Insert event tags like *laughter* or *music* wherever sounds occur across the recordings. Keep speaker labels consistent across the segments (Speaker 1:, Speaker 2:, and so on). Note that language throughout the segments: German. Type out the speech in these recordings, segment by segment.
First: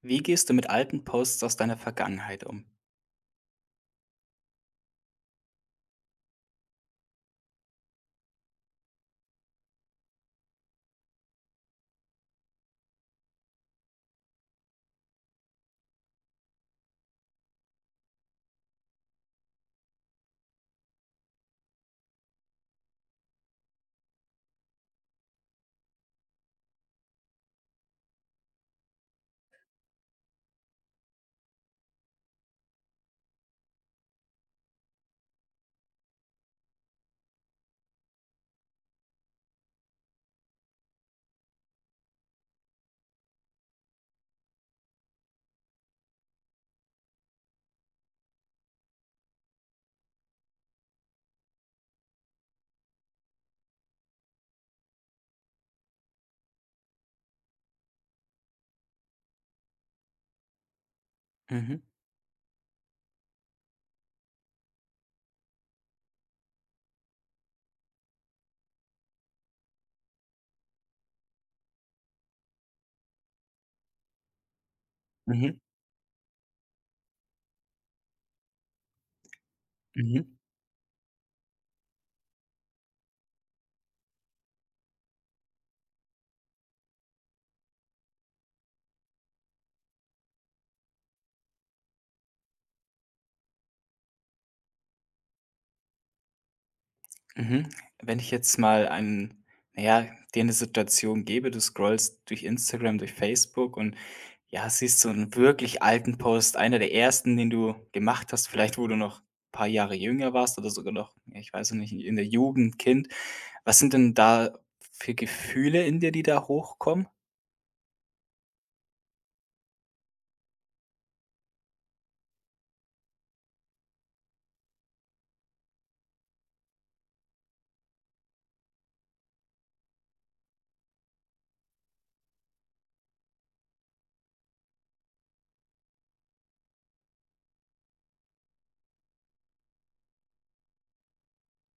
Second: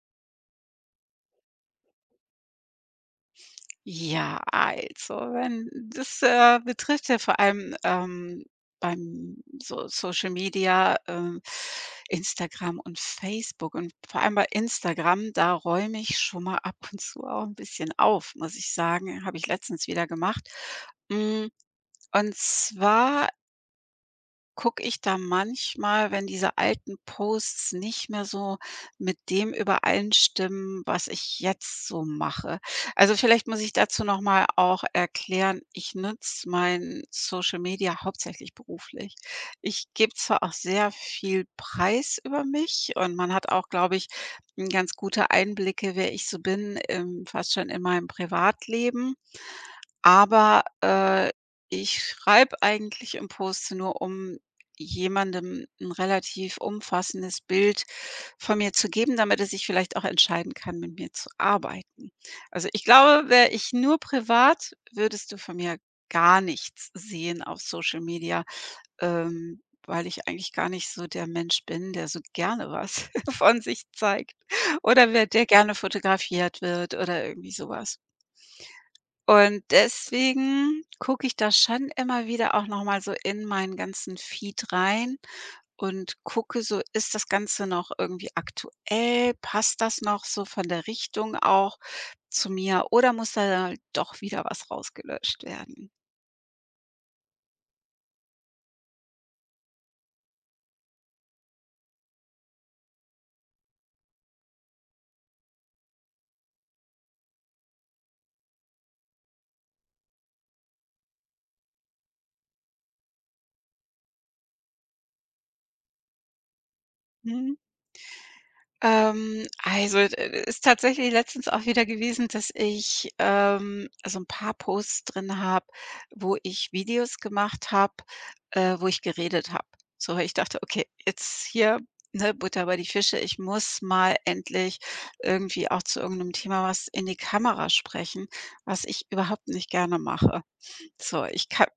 Speaker 1: Wie gehst du mit alten Posts aus deiner Vergangenheit um?
Speaker 2: Ja, also, wenn das, betrifft ja vor allem, beim so Social Media, Instagram und Facebook und vor allem bei Instagram, da räume ich schon mal ab und zu auch ein bisschen auf, muss ich sagen. Habe ich letztens wieder gemacht. Hm, und zwar gucke ich da manchmal, wenn diese alten Posts nicht mehr so mit dem übereinstimmen, was ich jetzt so mache. Also vielleicht muss ich dazu noch mal auch erklären, ich nutze mein Social Media hauptsächlich beruflich. Ich gebe zwar auch sehr viel Preis über mich und man hat auch, glaube ich, ganz gute Einblicke, wer ich so bin, fast schon in meinem Privatleben. Aber ich schreibe eigentlich im Post nur, um jemandem ein relativ umfassendes Bild von mir zu geben, damit er sich vielleicht auch entscheiden kann, mit mir zu
Speaker 1: Mhm,
Speaker 2: arbeiten. Also, ich glaube, wäre ich nur privat, würdest du von mir gar nichts sehen auf Social Media, ähm, weil ich eigentlich gar nicht so der Mensch bin, der so gerne was *laughs* von sich zeigt oder wer der
Speaker 1: mhm,
Speaker 2: gerne fotografiert wird oder irgendwie sowas. Und
Speaker 1: mhm,
Speaker 2: deswegen gucke ich da schon immer wieder auch noch mal so in meinen ganzen Feed rein und gucke so: Ist das Ganze noch irgendwie aktuell? Passt das noch so von der Richtung auch zu mir oder muss da doch wieder was rausgelöscht werden?
Speaker 1: mhm. Wenn ich jetzt mal einen, naja, dir eine Situation gebe: Du scrollst durch Instagram, durch Facebook und, ja, siehst so einen wirklich alten Post, einer der ersten, den du gemacht hast, vielleicht wo du noch ein paar Jahre jünger warst oder sogar noch, ja, ich weiß noch nicht, in der Jugend, Kind. Was sind denn da für Gefühle in dir, die da hochkommen?
Speaker 2: Mhm. Also, ist tatsächlich letztens auch wieder gewesen, dass ich, so ein paar Posts drin habe, wo ich Videos gemacht habe, wo ich geredet habe. So, weil ich dachte: „Okay, jetzt hier, ne, Butter bei die Fische. Ich muss mal endlich irgendwie auch zu irgendeinem Thema was in die Kamera sprechen“, was ich überhaupt nicht gerne mache. So, ich kann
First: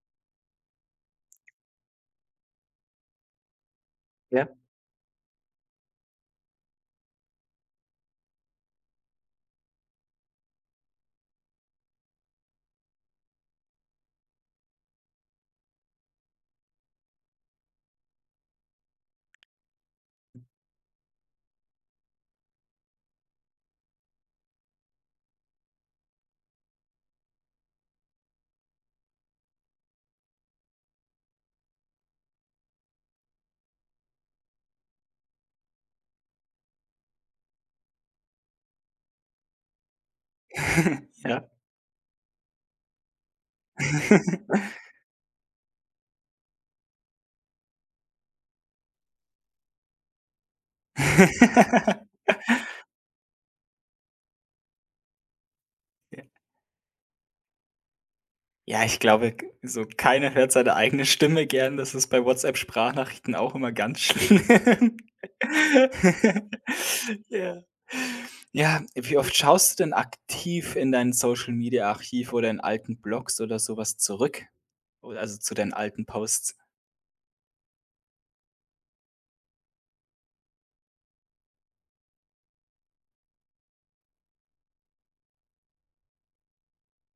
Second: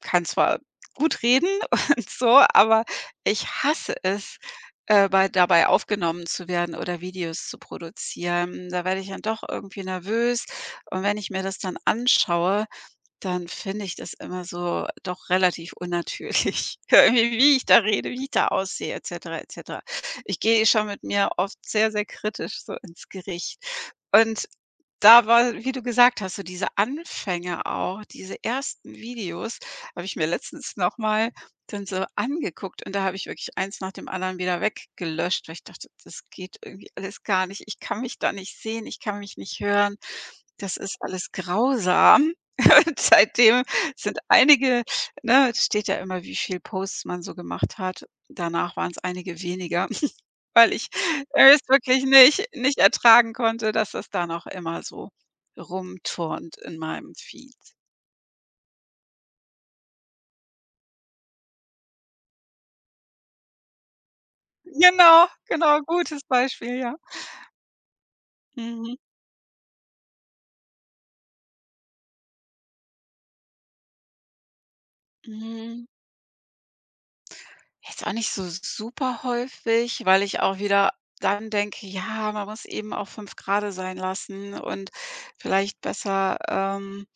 Speaker 2: kann zwar gut reden *laughs* und so, aber ich hasse es,
Speaker 1: Ja.
Speaker 2: bei dabei aufgenommen zu werden oder Videos zu produzieren. Da werde ich dann doch irgendwie nervös und wenn ich mir das dann anschaue, dann finde ich das immer so doch relativ unnatürlich, *laughs* irgendwie, wie ich da rede, wie ich da aussehe et cetera, et cetera. Ich gehe schon mit mir oft sehr, sehr kritisch so ins Gericht. Und da war, wie du gesagt hast, so diese Anfänge auch, diese ersten Videos habe ich mir letztens noch mal dann so angeguckt und da habe ich wirklich eins nach dem anderen wieder weggelöscht, weil ich dachte: „Das geht irgendwie alles gar nicht. Ich kann mich da nicht sehen, ich kann mich nicht hören.“ Das ist
Speaker 1: *laughs*
Speaker 2: alles
Speaker 1: Ja.
Speaker 2: grausam. *laughs* Seitdem sind
Speaker 1: *laughs*
Speaker 2: einige, ne, es steht ja immer, wie viel Posts man so gemacht hat. Danach waren es einige weniger, *laughs* weil ich es
Speaker 1: Ja.
Speaker 2: wirklich nicht ertragen konnte, dass das da noch immer so
Speaker 1: *laughs*
Speaker 2: rumturnt in meinem Feed.
Speaker 1: Ja, ich glaube, k so keiner hört seine eigene Stimme gern. Das ist bei WhatsApp-Sprachnachrichten auch immer ganz schlimm.
Speaker 2: Genau, genau, gutes
Speaker 1: *laughs*
Speaker 2: Beispiel, ja.
Speaker 1: Ja. Ja,
Speaker 2: Mhm,
Speaker 1: wie oft schaust du denn aktiv in dein Social-Media-Archiv oder in alten Blogs oder sowas zurück? Oder also zu deinen
Speaker 2: mhm.
Speaker 1: alten Posts?
Speaker 2: Jetzt auch nicht so super häufig, weil ich auch wieder dann denke: „Ja, man muss eben auch 5 Grade sein lassen und vielleicht besser,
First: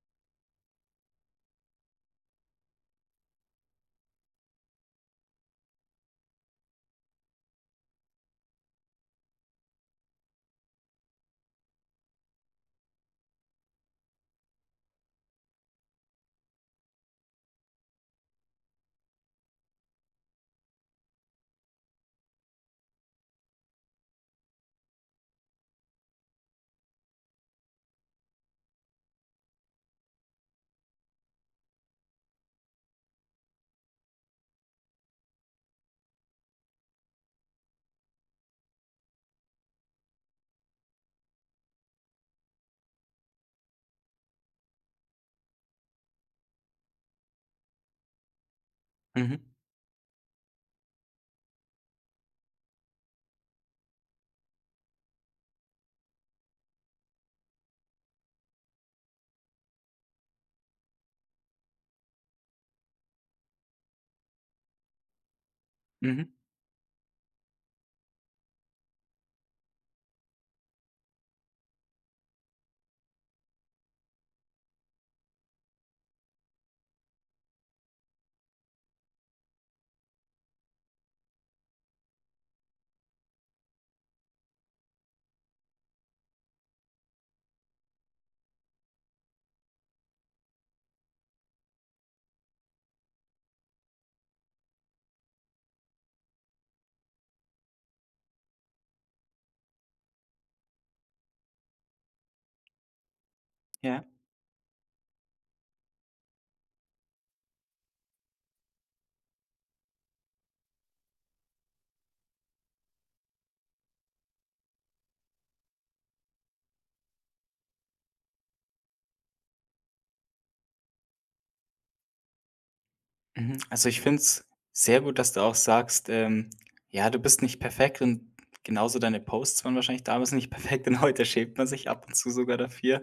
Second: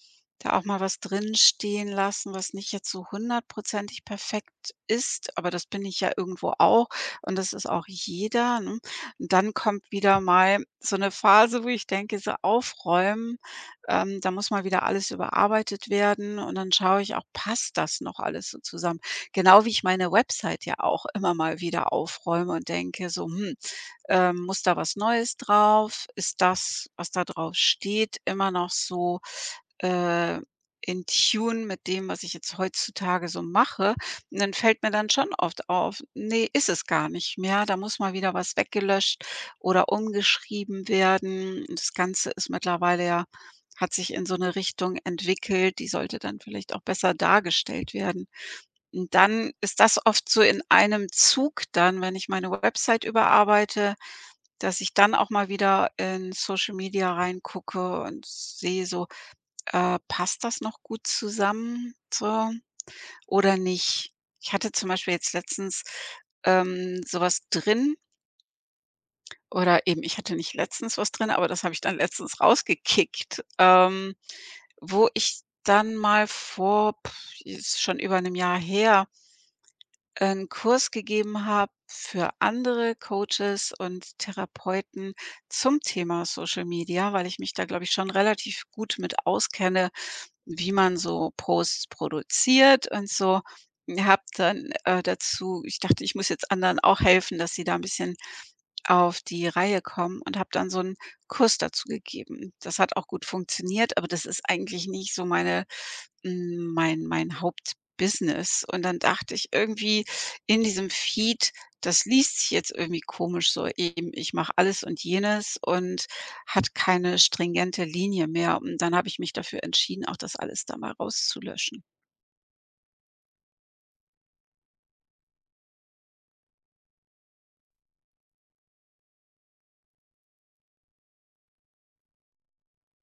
Speaker 2: da auch mal was drin stehen lassen, was nicht jetzt so hundertprozentig perfekt ist.“ Aber das bin ich ja irgendwo auch und das ist auch jeder, ne? Und dann kommt wieder mal so eine Phase, wo ich denke, so aufräumen, da muss mal wieder alles überarbeitet werden und dann schaue ich auch, passt das noch alles so zusammen? Genau wie ich meine Website ja auch immer mal wieder aufräume und denke so: „Hm, muss da was Neues drauf? Ist das, was da drauf steht, immer noch so, äh, in Tune mit dem, was ich jetzt heutzutage so mache?“ Und dann fällt mir dann schon oft auf: Nee, ist es gar nicht mehr. Da muss mal wieder was weggelöscht oder umgeschrieben werden.“ Das Ganze ist mittlerweile ja hat sich in so eine Richtung entwickelt, die sollte dann vielleicht auch besser dargestellt werden. Und
Speaker 1: Mhm,
Speaker 2: dann ist das oft so in einem Zug dann, wenn ich meine Website überarbeite, dass ich dann auch mal wieder in Social Media reingucke und sehe so, passt das noch gut zusammen so oder nicht? Ich hatte zum Beispiel jetzt letztens,
Speaker 1: mhm,
Speaker 2: so drin, oder eben ich hatte nicht letztens was drin, aber das habe ich dann letztens rausgekickt, wo ich dann mal vor, pff, ist schon über einem Jahr her, einen Kurs gegeben habe für andere Coaches und Therapeuten zum Thema Social Media, weil ich mich da, glaube ich, schon relativ gut mit auskenne, wie man so Posts produziert und so. Habe dann, dazu, ich dachte, ich muss jetzt anderen auch helfen, dass sie da ein bisschen auf die Reihe kommen und habe dann so einen Kurs dazu gegeben. Das hat auch gut funktioniert,
Speaker 1: ja,
Speaker 2: aber das ist eigentlich nicht so meine, hm, mein Hauptbusiness. Und dann dachte ich irgendwie in diesem Feed, das liest sich jetzt irgendwie komisch so eben, ich mache alles und jenes und hat keine stringente Linie mehr. Und dann habe ich mich dafür entschieden, auch das alles da mal rauszulöschen.
Speaker 1: mhm. Also, ich finde es sehr gut, dass du auch sagst, ja, du bist nicht perfekt, und genauso deine Posts waren wahrscheinlich damals nicht perfekt und *laughs* heute schämt man sich ab und zu sogar dafür.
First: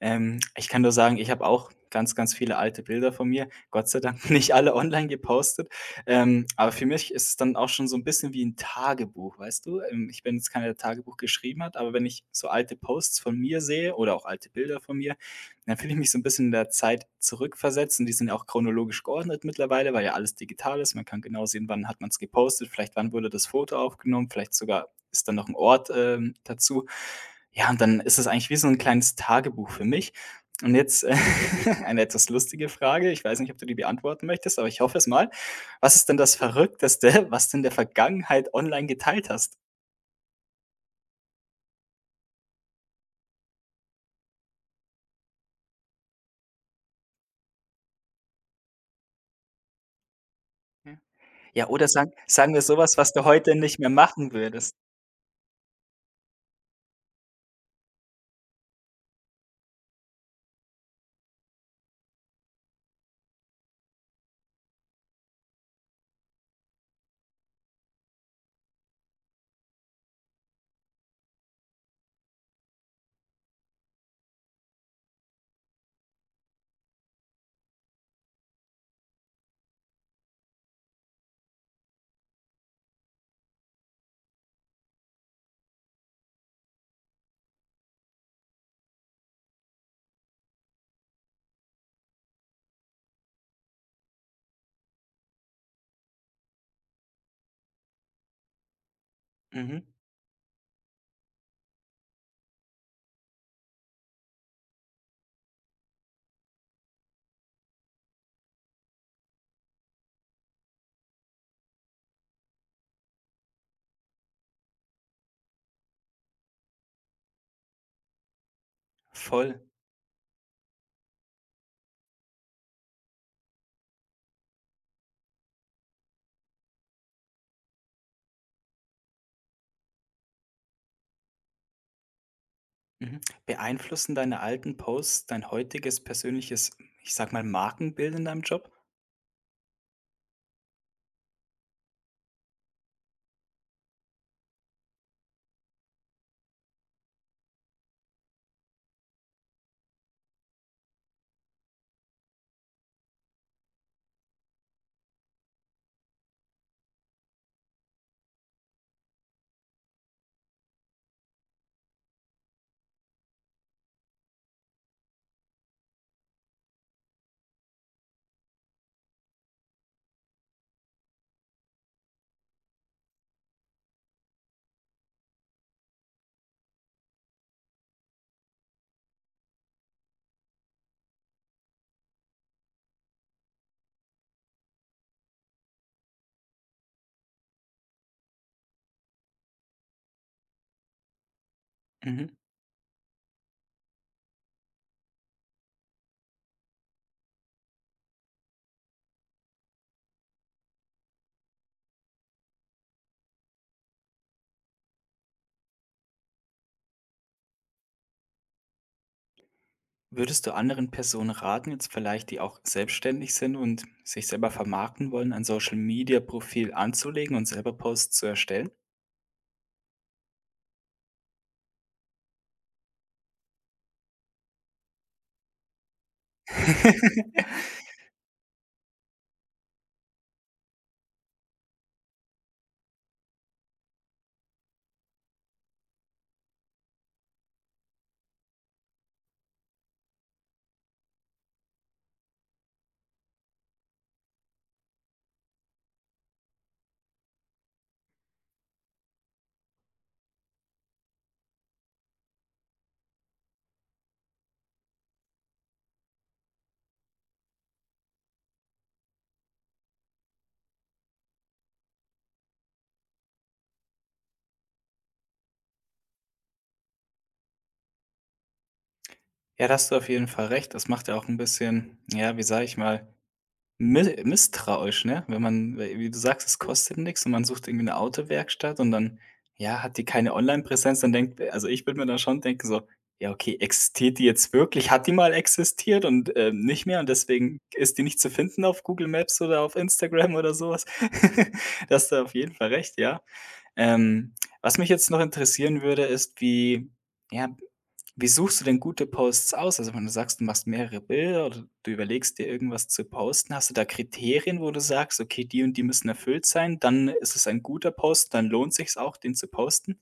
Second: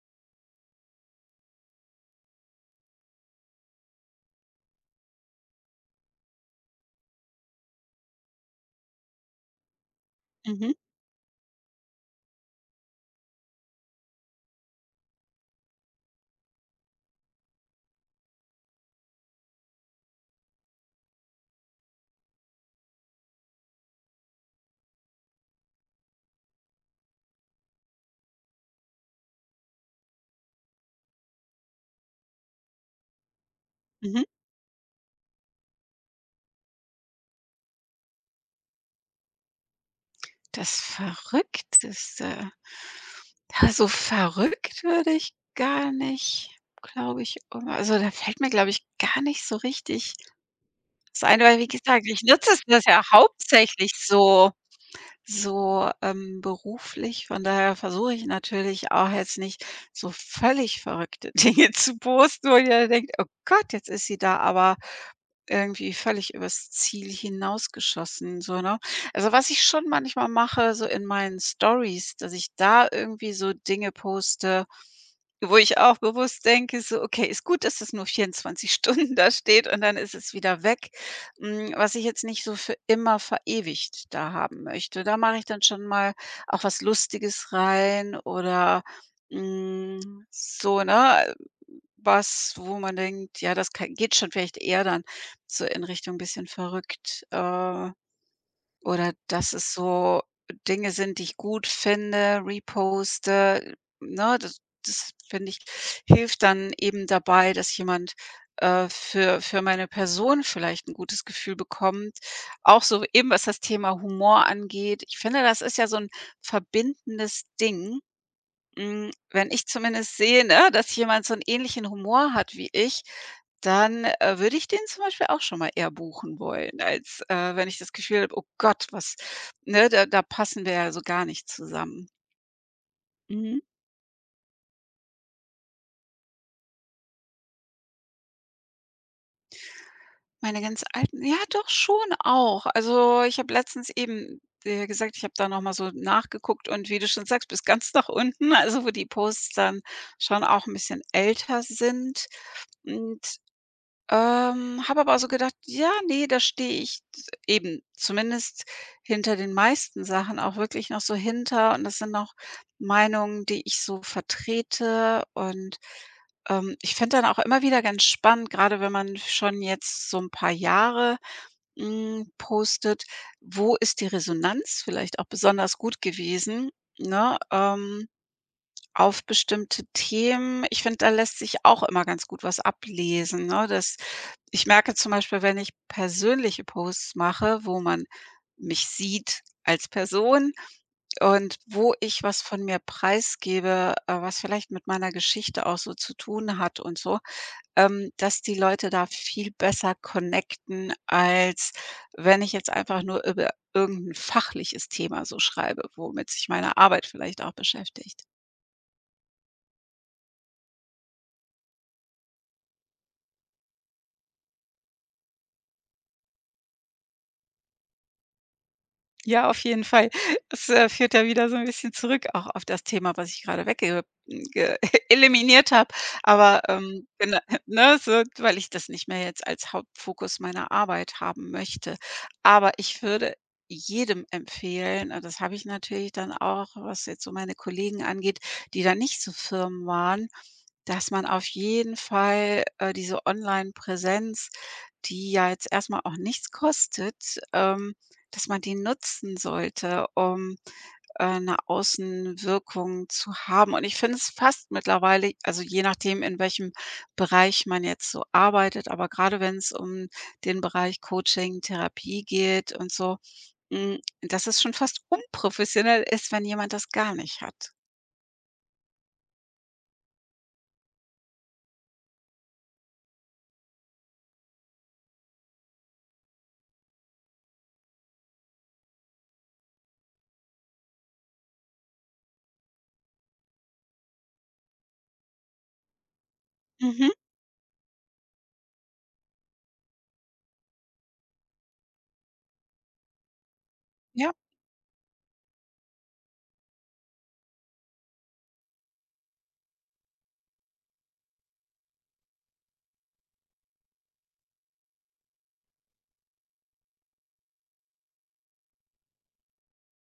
Speaker 1: Ich kann nur sagen, ich habe auch ganz, ganz viele alte Bilder von mir. Gott sei Dank *laughs* nicht alle online gepostet. Aber für mich ist es dann auch schon so ein bisschen wie ein Tagebuch, weißt du? Ich bin jetzt keiner,
Speaker 2: Mhm,
Speaker 1: der Tagebuch geschrieben hat, aber wenn ich so alte Posts von mir sehe oder auch alte Bilder von mir, dann fühle ich mich so ein bisschen in der Zeit zurückversetzt, und die sind ja auch chronologisch geordnet mittlerweile, weil ja alles digital ist. Man kann genau sehen, wann hat man es gepostet, vielleicht wann wurde das Foto aufgenommen, vielleicht sogar ist dann noch ein Ort, dazu. Ja, und dann ist es eigentlich wie so 'n kleines Tagebuch für mich. Und jetzt *laughs* eine etwas lustige Frage. Ich weiß nicht, ob du die
Speaker 2: mhm.
Speaker 1: beantworten möchtest, aber ich hoffe es mal. Was ist denn das Verrückteste, was du in der Vergangenheit online geteilt hast?
Speaker 2: Das Verrückteste. Ja, so verrückt würde ich gar nicht, glaube ich, um also, da fällt mir, glaube ich, gar nicht so richtig
Speaker 1: Ja.
Speaker 2: was ein, weil
Speaker 1: Ja,
Speaker 2: wie
Speaker 1: oder
Speaker 2: gesagt,
Speaker 1: sagen
Speaker 2: ich nutze
Speaker 1: sagen
Speaker 2: es
Speaker 1: wir so,
Speaker 2: das
Speaker 1: was,
Speaker 2: ja
Speaker 1: was du heute nicht mehr
Speaker 2: hauptsächlich
Speaker 1: machen
Speaker 2: so
Speaker 1: würdest.
Speaker 2: so, ähm, beruflich. Von daher versuche ich natürlich auch jetzt nicht so völlig verrückte *laughs* Dinge zu posten, wo jeder denkt: „Oh Gott, jetzt ist sie da aber irgendwie völlig übers Ziel hinausgeschossen“, so, ne? Also, was ich schon manchmal mache, so in meinen Stories, dass ich da irgendwie so Dinge poste, wo ich auch bewusst denke, so: „Okay, ist gut, dass es nur 24 *laughs* Stunden da steht und dann ist es wieder weg.“ Hm, was ich jetzt nicht so für immer verewigt da haben möchte. Da mache ich dann schon mal auch was Lustiges rein oder, hm, so, ne, was, wo man denkt: „Ja, das ka geht schon vielleicht eher dann so in Richtung bisschen verrückt.“ oder dass es
Speaker 1: Mhm,
Speaker 2: so Dinge sind, die ich gut finde, reposte, ne? Das finde ich, hilft dann eben dabei, dass jemand, für meine Person vielleicht ein gutes Gefühl bekommt. Auch so eben, was das Thema Humor angeht. Ich finde, das ist ja so ein verbindendes Ding, hm,
Speaker 1: voll.
Speaker 2: wenn ich zumindest sehe, ne, dass jemand so 'n ähnlichen Humor hat wie ich, dann, würde ich den zum Beispiel auch schon mal eher buchen wollen, als, wenn ich das Gefühl habe: „Oh Gott, was, ne, da passen wir ja so gar nicht zusammen.“
Speaker 1: Mhm.
Speaker 2: Mhm.
Speaker 1: Beeinflussen deine alten Posts dein heutiges persönliches, ich sage mal, Markenbild in deinem Job?
Speaker 2: Meine ganz alten ja doch, schon auch. Also, ich habe letztens eben dir gesagt, ich habe da noch mal so nachgeguckt und wie du schon sagst, bis ganz nach unten, *laughs* also, wo die Posts dann schon auch 'n bisschen älter sind und ähm, habe aber so gedacht: „Ja, nee, da stehe ich z eben zumindest hinter den meisten Sachen auch wirklich noch so hinter und das sind auch Meinungen, die ich so vertrete.“ Und, ich finde dann auch immer wieder ganz spannend, gerade wenn man schon jetzt so ein paar Jahre, hm, postet, wo ist die Resonanz vielleicht auch besonders gut gewesen, ne? Ähm, auf bestimmte Themen. Ich finde, da lässt sich auch immer ganz gut was ablesen, ne? Das, ich merke zum Beispiel, wenn ich persönliche Posts mache, wo man mich sieht als Person und wo ich
Speaker 1: Mhm.
Speaker 2: was von mir preisgebe, was vielleicht mit meiner Geschichte auch so zu tun hat und so, dass die Leute da viel besser connecten, als wenn ich jetzt einfach nur über irgendein fachliches Thema so schreibe, womit sich meine Arbeit vielleicht auch beschäftigt.
Speaker 1: Würdest du anderen Personen raten, jetzt vielleicht, die auch selbstständig sind und sich selber vermarkten wollen, ein Social-Media-Profil anzulegen und selber Posts zu erstellen?
Speaker 2: Ja, auf jeden Fall. Es, führt ja wieder so ein bisschen zurück auch auf das Thema, was ich gerade wegge, hm, ge *laughs* eliminiert habe. Aber, gena *laughs*
Speaker 1: *laughs*
Speaker 2: ne, so, weil ich das nicht mehr jetzt als Hauptfokus meiner Arbeit haben möchte. Aber ich würde jedem empfehlen, und das habe ich natürlich dann auch, was jetzt so meine Kollegen angeht, die da nicht so Firmen waren, dass man auf jeden Fall, diese Online-Präsenz, die ja jetzt erstmal auch nichts kostet, ähm dass man die nutzen sollte, um, 'ne Außenwirkung zu haben. Und ich finde es fast mittlerweile also, je nachdem, in welchem Bereich man jetzt so arbeitet, aber gerade wenn es um den Bereich Coaching, Therapie geht und so, hm, dass es schon fast unprofessionell ist, wenn jemand das gar nicht hat.
Speaker 1: Ja, da hast du auf jeden Fall recht. Das macht ja auch ein bisschen, ja, wie sage ich mal, Mi misstrauisch, ne? Wenn man, w wie du sagst, es kostet nichts und man sucht irgendwie eine Autowerkstatt und dann, ja, hat die keine Onlinepräsenz, dann denkt also, ich würde mir dann schon denken so: „Ja, okay, existiert die jetzt wirklich? Hat die mal existiert und, nicht mehr, und
Speaker 2: Mhm,
Speaker 1: deswegen ist die nicht zu finden auf Google Maps oder auf Instagram oder sowas.“ *laughs* Das hast du auf jeden Fall recht, ja.
Speaker 2: ja.
Speaker 1: Ähm, Was mich jetzt noch interessieren würde, ist, wie, ja, wie suchst du denn gute Posts aus? Also, wenn du sagst, du machst mehrere Bilder oder du überlegst dir irgendwas zu posten, hast du da Kriterien, wo du sagst: „Okay, die und die müssen erfüllt sein, dann ist es ein guter Post, dann lohnt sich's auch, den zu posten?“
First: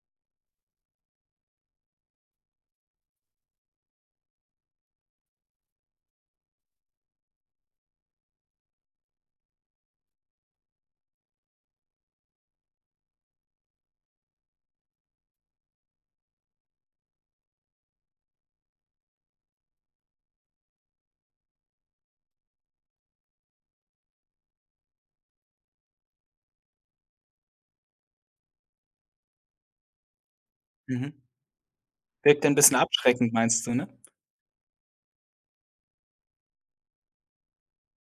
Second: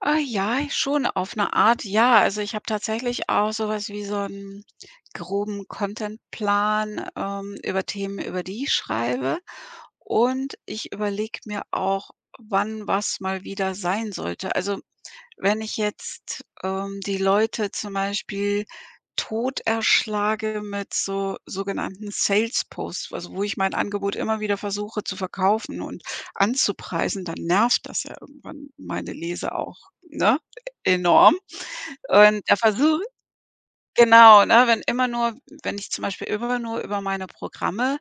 Speaker 2: Ah, ja, schon auf eine Art, ja. Also, ich habe tatsächlich auch sowas wie so einen groben Contentplan, über Themen, über die ich schreibe. Und ich überlege mir auch, wann was mal wieder sein sollte. Also, wenn ich jetzt, die Leute zum Beispiel tot erschlage mit so sogenannten Sales Posts, also wo ich mein Angebot immer wieder versuche zu verkaufen und anzupreisen, dann nervt das ja irgendwann meine Leser auch, ne,
Speaker 1: Mhm.
Speaker 2: enorm.
Speaker 1: Wirkt
Speaker 2: Und
Speaker 1: ein
Speaker 2: der
Speaker 1: bisschen
Speaker 2: Versuch
Speaker 1: abschreckend, meinst du, ne?
Speaker 2: Genau, ne? Wenn immer nur, wenn ich zum Beispiel immer nur über meine Programme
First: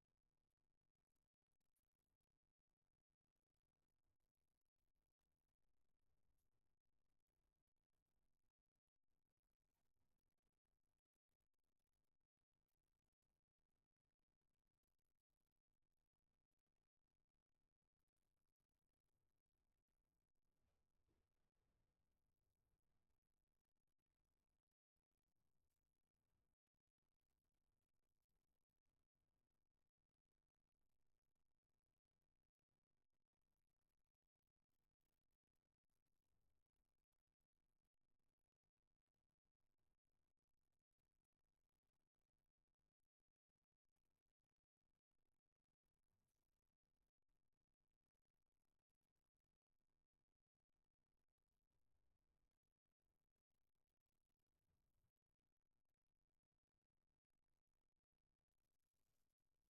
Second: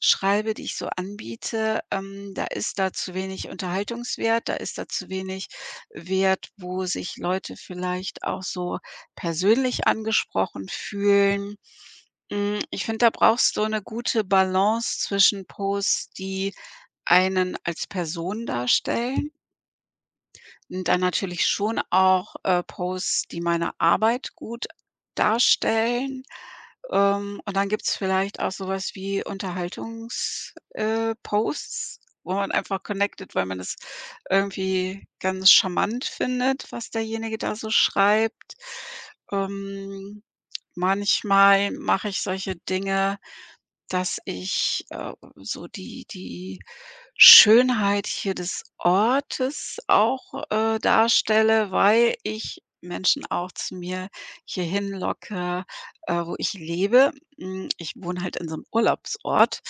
Speaker 2: schreibe, die ich so anbiete, da ist da zu wenig Unterhaltungswert, da ist da zu wenig Wert, wo sich Leute vielleicht auch so persönlich angesprochen fühlen. Hm, ich finde, da brauchst du eine gute Balance zwischen Posts, die einen als Person darstellen und dann natürlich schon auch, Posts, die meine Arbeit gut darstellen. Und dann gibt's vielleicht auch sowas wie Unterhaltungs Posts, wo man einfach connected, weil man es irgendwie ganz charmant findet, was derjenige da so schreibt. Ähm, manchmal mache ich solche Dinge, dass ich, so die Schönheit hier des Ortes auch, darstelle, weil ich Menschen auch zu mir hierhin locke, wo ich lebe. Hm, ich wohne halt in so einem Urlaubsort,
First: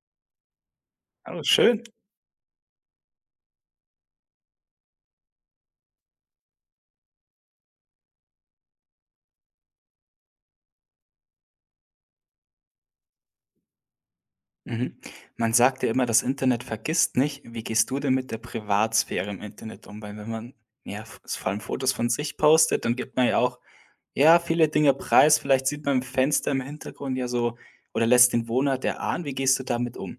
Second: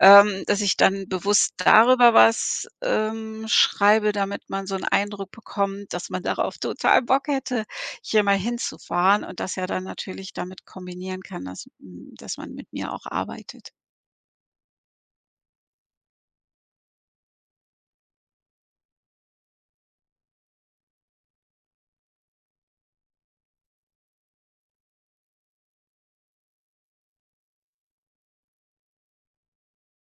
Speaker 2: dass ich dann
Speaker 1: Oh,
Speaker 2: bewusst
Speaker 1: schön.
Speaker 2: darüber was, schreibe, damit man so einen Eindruck bekommt, dass man darauf total Bock hätte, hier mal hinzufahren und das ja dann natürlich damit kombinieren kann, dass, hm, dass man mit mir auch arbeitet.
Speaker 1: Mhm. Man sagt ja immer, das Internet vergisst nicht. Wie gehst du denn mit der Privatsphäre im Internet um? Weil wenn man, ja, v vor allem Fotos von sich postet, dann gibt man ja auch, ja, viele Dinge preis. Vielleicht sieht man im Fenster im Hintergrund ja so oder lässt den Wohnort erahnen. Wie gehst du damit um?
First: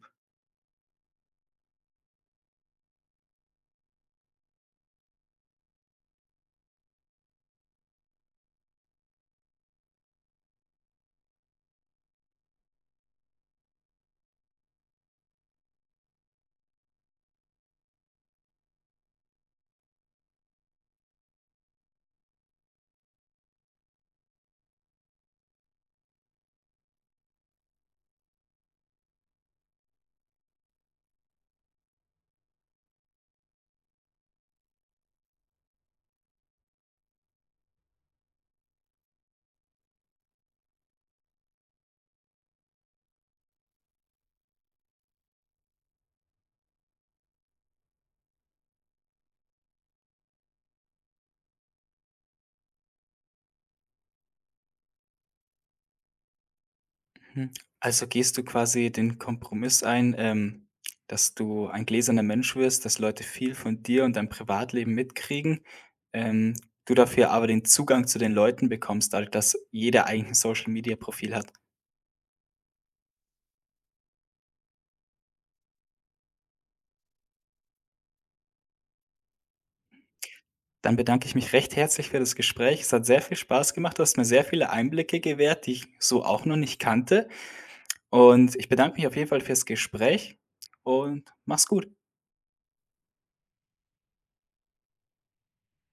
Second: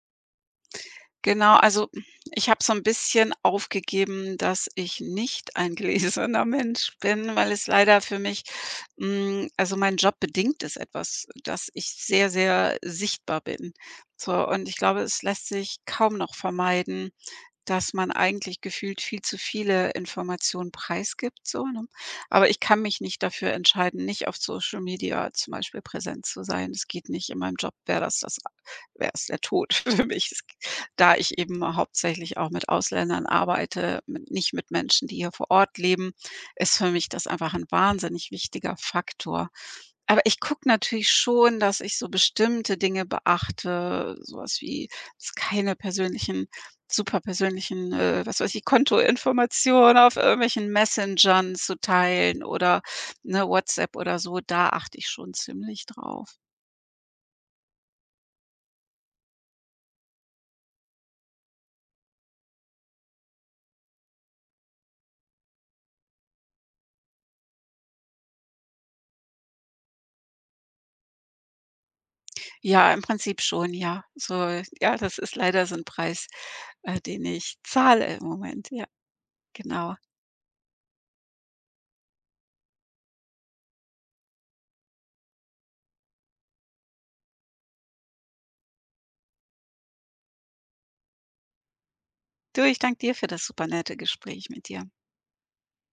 Speaker 2: Genau, also ich habe so ein bisschen aufgegeben, dass ich nicht ein gläserner *laughs* Mensch bin, weil es leider für mich, hm, also mein Job bedingt es etwas, dass ich sehr, sehr sichtbar bin. So, und ich glaube, es lässt sich kaum noch vermeiden. Dass man eigentlich gefühlt viel zu viele Informationen preisgibt, so, ne? Aber ich kann mich nicht dafür entscheiden, nicht auf Social Media zum Beispiel präsent zu sein. Das geht nicht. In meinem Job wäre das wäre es der Tod *laughs* für mich. Es, da ich eben hauptsächlich auch mit Ausländern arbeite, mit nicht mit Menschen, die hier vor Ort leben, ist für mich das einfach ein wahnsinnig wichtiger Faktor. Aber ich gucke natürlich schon, dass ich so bestimmte Dinge beachte, sowas wie dass keine persönlichen super persönlichen, was weiß ich, Kontoinformationen auf irgendwelchen Messengern zu teilen oder, ne, WhatsApp oder so, da achte ich schon ziemlich drauf.
Speaker 1: Mhm. Also, gehst du quasi den Kompromiss ein, dass du ein gläserner Mensch wirst, dass Leute viel von dir und deinem Privatleben mitkriegen, ähm, du dafür aber den Zugang zu den Leuten bekommst, dadurch, dass jeder eigentlich ein Social-Media-Profil hat.
Speaker 2: Ja, im Prinzip schon, ja. So, ja, das ist leider so ein Preis, den ich zahle im Moment. Ja, genau.
Speaker 1: Dann bedanke ich mich recht herzlich für das Gespräch. Es hat sehr viel Spaß gemacht. Du hast mir sehr viele Einblicke gewährt, die ich so auch noch nicht kannte. Und ich bedanke mich auf jeden Fall fürs Gespräch und mach's gut.
Speaker 2: Du, ich danke dir für das supernette Gespräch mit dir.